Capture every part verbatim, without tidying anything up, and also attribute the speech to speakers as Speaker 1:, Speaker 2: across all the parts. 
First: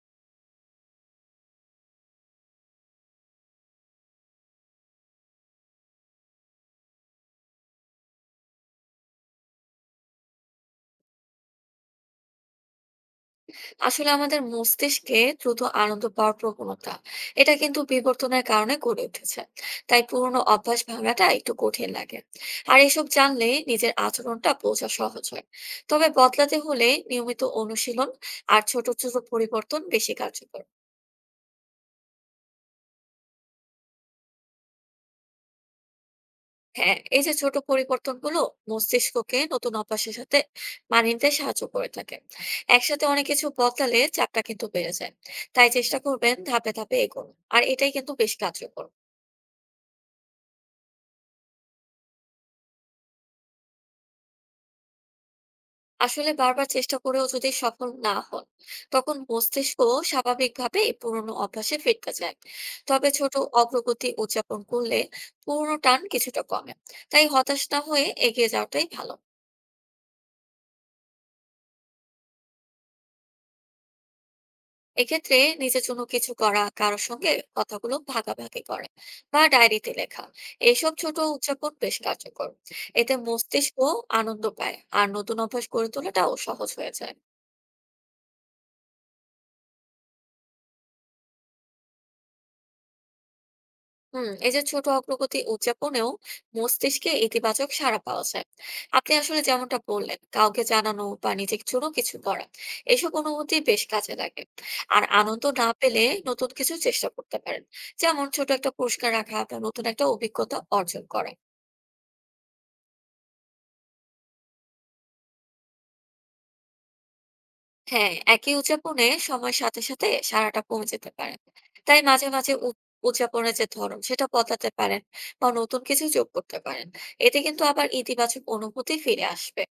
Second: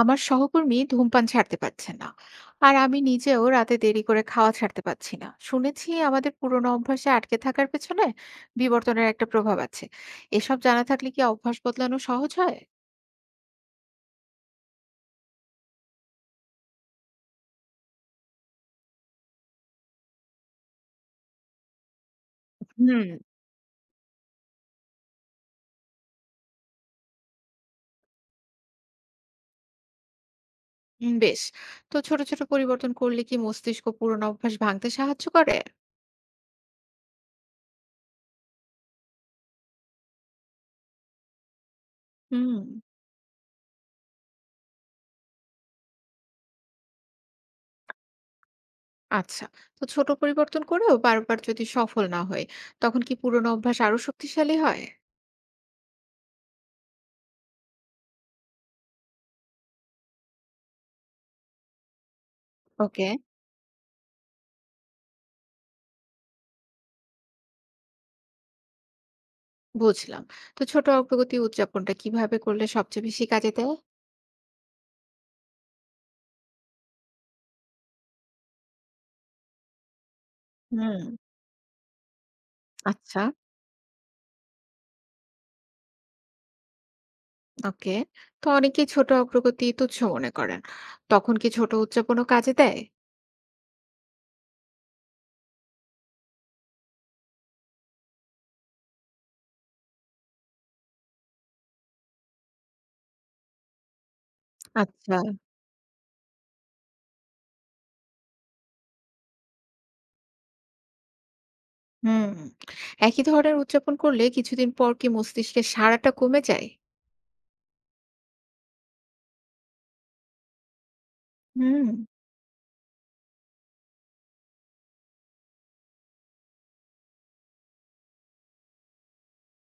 Speaker 1: আমার সহকর্মী ধূমপান ছাড়তে পারছে না। আর আমি নিজেও রাতে দেরি করে খাওয়া ছাড়তে পারছি না। শুনেছি আমাদের পুরোনো অভ্যাসে আটকে থাকার পেছনে বিবর্তনের একটা প্রভাব আছে। এসব জানা থাকলে কি অভ্যাস বদলানো সহজ হয়?
Speaker 2: আসলে আমাদের মস্তিষ্কে দ্রুত আনন্দ পাওয়ার প্রবণতা এটা কিন্তু বিবর্তনের কারণে গড়ে উঠেছে। তাই পুরোনো অভ্যাস ভাঙাটা একটু কঠিন লাগে। আর
Speaker 1: হুম।
Speaker 2: এসব জানলে নিজের আচরণটা বোঝা সহজ হয়। তবে বদলাতে হলে নিয়মিত অনুশীলন আর ছোট ছোট পরিবর্তন বেশি কার্যকর।
Speaker 1: হুম, বেশ। তো ছোট ছোট পরিবর্তন করলে কি মস্তিষ্ক পুরোনো অভ্যাস ভাঙতে সাহায্য করে?
Speaker 2: হ্যাঁ, এই যে ছোট পরিবর্তনগুলো মস্তিষ্ককে নতুন অভ্যাসের সাথে মানিয়ে নিতে সাহায্য করে থাকে।
Speaker 1: হুম।
Speaker 2: একসাথে অনেক কিছু বদলালে চাপটা কিন্তু বেড়ে যায়। তাই চেষ্টা করবেন ধাপে ধাপে এগোনো, আর এটাই কিন্তু বেশ কার্যকর।
Speaker 1: আচ্ছা। তো ছোট পরিবর্তন করেও বারবার যদি সফল না হয়, তখন কি পুরোনো অভ্যাস আরো শক্তিশালী হয়?
Speaker 2: আসলে বারবার চেষ্টা করেও যদি সফল না হন, তখন মস্তিষ্ক স্বাভাবিকভাবে এই পুরোনো অভ্যাসে ফিরতে যায়।
Speaker 1: ওকে।
Speaker 2: তবে ছোট অগ্রগতি উদযাপন করলে পুরোনো টান কিছুটা কমে। তাই হতাশ না হয়ে এগিয়ে যাওয়াটাই ভালো।
Speaker 1: বুঝলাম। তো ছোট অগ্রগতি উদযাপনটা কিভাবে করলে সবচেয়ে বেশি কাজে দেয়?
Speaker 2: এক্ষেত্রে নিজের জন্য কিছু করা, কারোর সঙ্গে কথাগুলো ভাগাভাগি করে বা ডায়েরিতে লেখা, এইসব
Speaker 1: হুম,
Speaker 2: ছোট উদযাপন বেশ কার্যকর। এতে
Speaker 1: আচ্ছা।
Speaker 2: মস্তিষ্ক আনন্দ পায় আর নতুন অভ্যাস গড়ে তোলাটাও সহজ হয়ে যায়।
Speaker 1: ওকে। তো অনেকেই ছোট অগ্রগতি তুচ্ছ মনে করেন। তখন কি ছোট উদযাপনও কাজে দেয়?
Speaker 2: হুম, এই যে ছোট অগ্রগতি উদযাপনেও মস্তিষ্কে ইতিবাচক সাড়া পাওয়া যায়। আপনি আসলে যেমনটা বললেন, কাউকে জানানো বা নিজের জন্য কিছু করা, এসব অনুভূতি বেশ কাজে লাগে। আর
Speaker 1: আচ্ছা।
Speaker 2: আনন্দ না পেলে নতুন কিছু চেষ্টা করতে পারেন, যেমন ছোট একটা পুরস্কার রাখা বা নতুন একটা অভিজ্ঞতা অর্জন করা।
Speaker 1: হুম। একই ধরনের উদযাপন করলে কিছুদিন পর কি মস্তিষ্কের সাড়াটা কমে যায়?
Speaker 2: হ্যাঁ, একই উদযাপনে সময়ের সাথে সাথে সাড়াটা কমে যেতে পারে।
Speaker 1: হুম।
Speaker 2: তাই মাঝে মাঝে উদ- উদযাপনের যে ধরন সেটা বদলাতে পারেন বা নতুন কিছু যোগ করতে পারেন। এতে কিন্তু আবার ইতিবাচক অনুভূতি ফিরে আসবে।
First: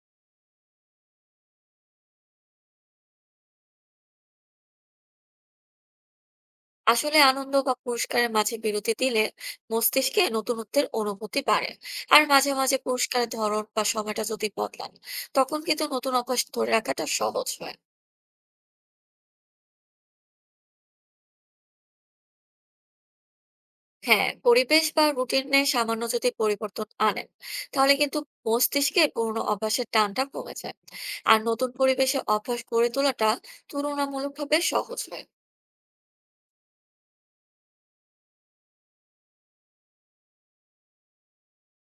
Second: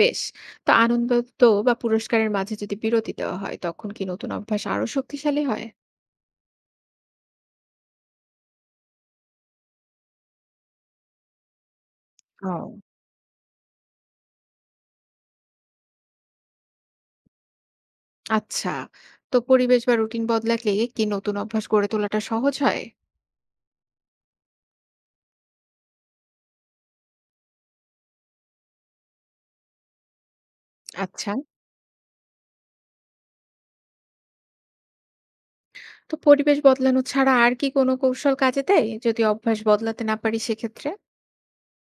Speaker 1: বেশ। তো আনন্দ তো বা পুরস্কারের মাঝে যদি বিরতি দেওয়া হয়, তখন কি নতুন অভ্যাস আরো শক্তিশালী হয়?
Speaker 2: আসলে আনন্দ বা পুরস্কারের মাঝে বিরতি দিলে মস্তিষ্কে নতুনত্বের অনুভূতি বাড়ে। আর মাঝে মাঝে
Speaker 1: ও।
Speaker 2: পুরস্কারের ধরন বা সময়টা যদি বদলান, তখন কিন্তু নতুন অভ্যাস ধরে রাখাটা সহজ হয়।
Speaker 1: আচ্ছা। তো পরিবেশ বা রুটিন বদলালে কি নতুন অভ্যাস গড়ে তোলাটা সহজ হয়?
Speaker 2: হ্যাঁ, পরিবেশ বা রুটিনে সামান্য যদি পরিবর্তন আনেন, তাহলে কিন্তু মস্তিষ্কে পুরোনো অভ্যাসের টানটা কমে যায়।
Speaker 1: আচ্ছা।
Speaker 2: আর নতুন পরিবেশে অভ্যাস গড়ে তোলাটা তুলনামূলকভাবে সহজ হয়।
Speaker 1: তো পরিবেশ বদলানো ছাড়া আর কি কোনো কৌশল কাজে দেয় যদি অভ্যাস বদলাতে না পারি সেক্ষেত্রে?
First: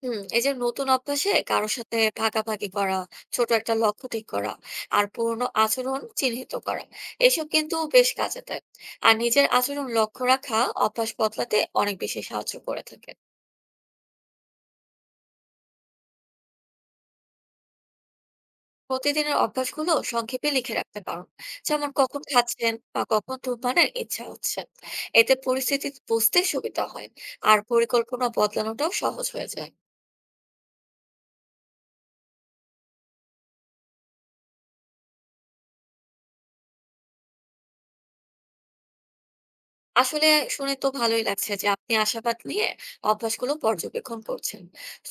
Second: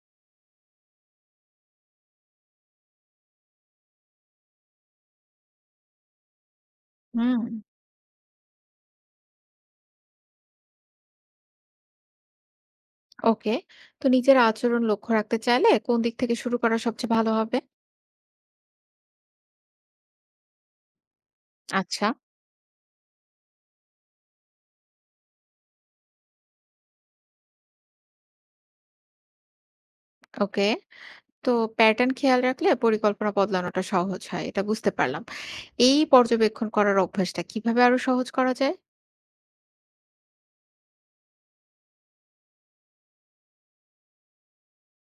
Speaker 2: হুম, এই যে নতুন অভ্যাসে কারো সাথে ভাগাভাগি করা, ছোট একটা লক্ষ্য ঠিক করা আর পুরনো আচরণ চিহ্নিত করা,
Speaker 1: হুম।
Speaker 2: এসব কিন্তু বেশ কাজে দেয়। আর নিজের আচরণ লক্ষ্য রাখা অভ্যাস বদলাতে অনেক বেশি সাহায্য করে থাকে।
Speaker 1: ওকে। তো নিজের আচরণ লক্ষ্য রাখতে চাইলে কোন দিক থেকে শুরু করা সবচেয়ে ভালো হবে?
Speaker 2: প্রতিদিনের অভ্যাসগুলো সংক্ষেপে লিখে রাখতে পারো, যেমন
Speaker 1: আচ্ছা।
Speaker 2: কখন খাচ্ছেন বা কখন ধূমপানের ইচ্ছা হচ্ছে। এতে পরিস্থিতি বুঝতে সুবিধা হয় আর পরিকল্পনা বদলানোটাও সহজ হয়ে যায়।
Speaker 1: ওকে। তো প্যাটার্ন খেয়াল রাখলে পরিকল্পনা বদলানোটা সহজ হয়, এটা বুঝতে পারলাম। এই পর্যবেক্ষণ করার অভ্যাসটা কিভাবে আরো সহজ করা যায়?
Speaker 2: আসলে শুনে তো ভালোই লাগছে যে আপনি আশাবাদ নিয়ে অভ্যাসগুলো পর্যবেক্ষণ করছেন।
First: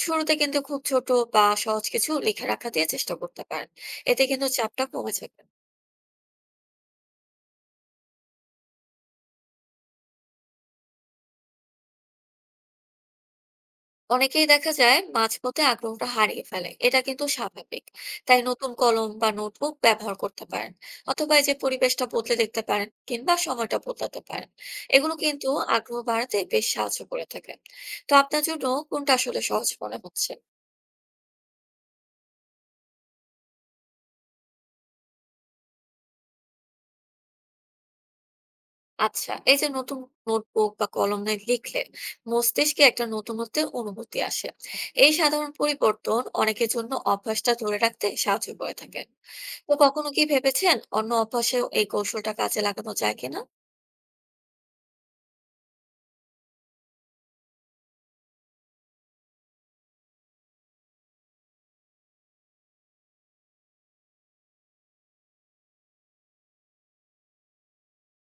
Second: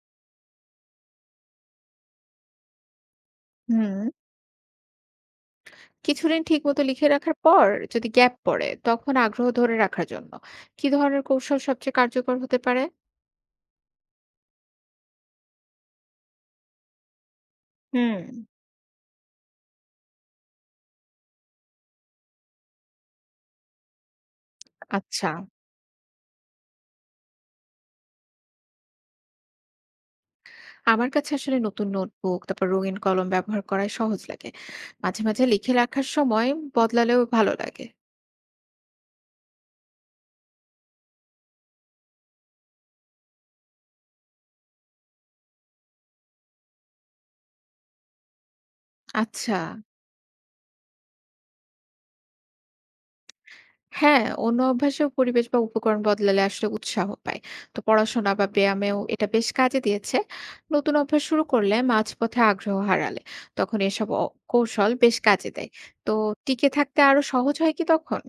Speaker 2: শুরুতে কিন্তু খুব ছোট বা সহজ কিছু লিখে রাখা দিয়ে চেষ্টা করতে পারেন।
Speaker 1: হুম।
Speaker 2: এতে কিন্তু চাপটা কমে যাবে।
Speaker 1: কিছুদিন ঠিক মতো লিখে রাখার পর যদি গ্যাপ পড়ে, তখন আগ্রহ ধরে রাখার জন্য কি ধরনের কৌশল সবচেয়ে কার্যকর হতে পারে?
Speaker 2: অনেকেই দেখা যায় মাঝপথে আগ্রহটা হারিয়ে ফেলে, এটা কিন্তু স্বাভাবিক।
Speaker 1: হুম।
Speaker 2: তাই নতুন কলম বা নোটবুক ব্যবহার করতে পারেন, অথবা এই যে পরিবেশটা বদলে দেখতে পারেন, কিংবা সময়টা বদলাতে পারেন। এগুলো
Speaker 1: আচ্ছা।
Speaker 2: কিন্তু আগ্রহ বাড়াতে বেশ সাহায্য করে থাকে। তো আপনার জন্য কোনটা আসলে সহজ মনে হচ্ছে?
Speaker 1: আমার কাছে আসলে নতুন নোটবুক, তারপর রঙিন কলম ব্যবহার করাই সহজ লাগে। মাঝে মাঝে লিখে রাখার সময় বদলালেও ভালো লাগে।
Speaker 2: আচ্ছা, এই যে নতুন নোটবুক বা কলম নিয়ে লিখলে মস্তিষ্কে একটা নতুনত্ব অনুভূতি আসে। এই সাধারণ পরিবর্তন অনেকের জন্য অভ্যাসটা ধরে রাখতে সাহায্য করে থাকে।
Speaker 1: আচ্ছা।
Speaker 2: তো কখনো কি ভেবেছেন অন্য অভ্যাসেও এই কৌশলটা কাজে লাগানো যায় কিনা?
Speaker 1: হ্যাঁ, অন্য অভ্যাসেও পরিবেশ বা উপকরণ বদলালে আসলে উৎসাহ পায়। তো পড়াশোনা বা ব্যায়ামেও এটা বেশ কাজে দিয়েছে। নতুন অভ্যাস শুরু করলে মাঝপথে আগ্রহ হারালে তখন এসব অ- কৌশল বেশ কাজে দেয়। তো টিকে থাকতে আরো সহজ হয় কি তখন?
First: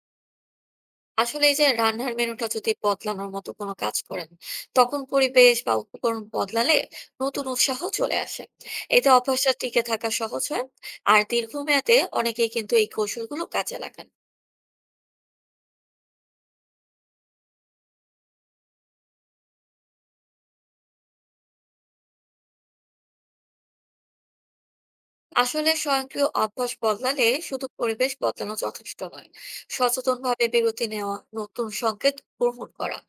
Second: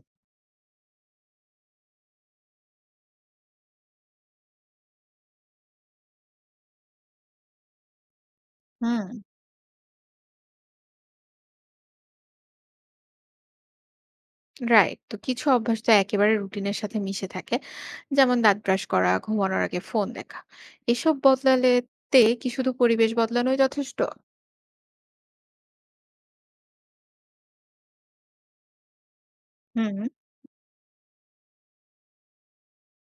Speaker 2: আসলে এই যে রান্নার মেনুটা যদি বদলানোর মতো কোনো কাজ করেন, তখন পরিবেশ বা উপকরণ বদলালে নতুন উৎসাহ চলে আসে। এতে
Speaker 1: হুম।
Speaker 2: অভ্যাসটা টিকে থাকা সহজ হয়। আর দীর্ঘমেয়াদে অনেকেই কিন্তু এই কৌশলগুলো কাজে লাগান।
Speaker 1: রাইট। তো কিছু অভ্যাস তো একেবারে রুটিনের সাথে মিশে থাকে, যেমন দাঁত ব্রাশ করা, ঘুমানোর আগে ফোন দেখা। এসব বদলালে তে কি শুধু পরিবেশ বদলানোই যথেষ্ট?
Speaker 2: আসলে স্বয়ংক্রিয় অভ্যাস বদলালে শুধু পরিবেশ বদলানো যথেষ্ট নয়।
Speaker 1: হুম।
Speaker 2: সচেতনভাবে বিরতি নেওয়া, নতুন সংকেত গ্রহণ করা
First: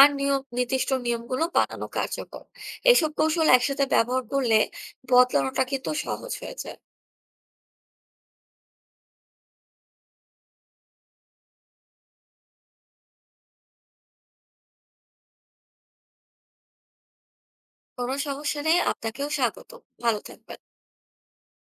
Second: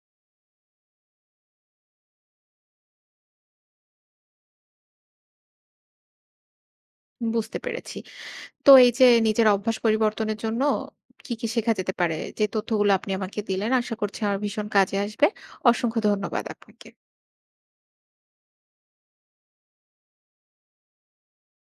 Speaker 2: আর নিয়ম নির্দিষ্ট নিয়মগুলো বানানো কার্যকর। এসব কৌশল একসাথে ব্যবহার করলে বদলানোটা কিন্তু সহজ হয়ে যায়।
Speaker 1: বুঝতে পেরেছি। তো এই যে নিজের অভ্যাস পরিবর্তনের জন্য কি কি শেখা যেতে পারে, যে তথ্যগুলো আপনি আমাকে দিলেন, আশা করছি আমার ভীষণ কাজে আসবে। অসংখ্য ধন্যবাদ আপনাকে।
Speaker 2: কোনো সমস্যা নেই, আপনাকেও স্বাগত। ভালো থাকবেন।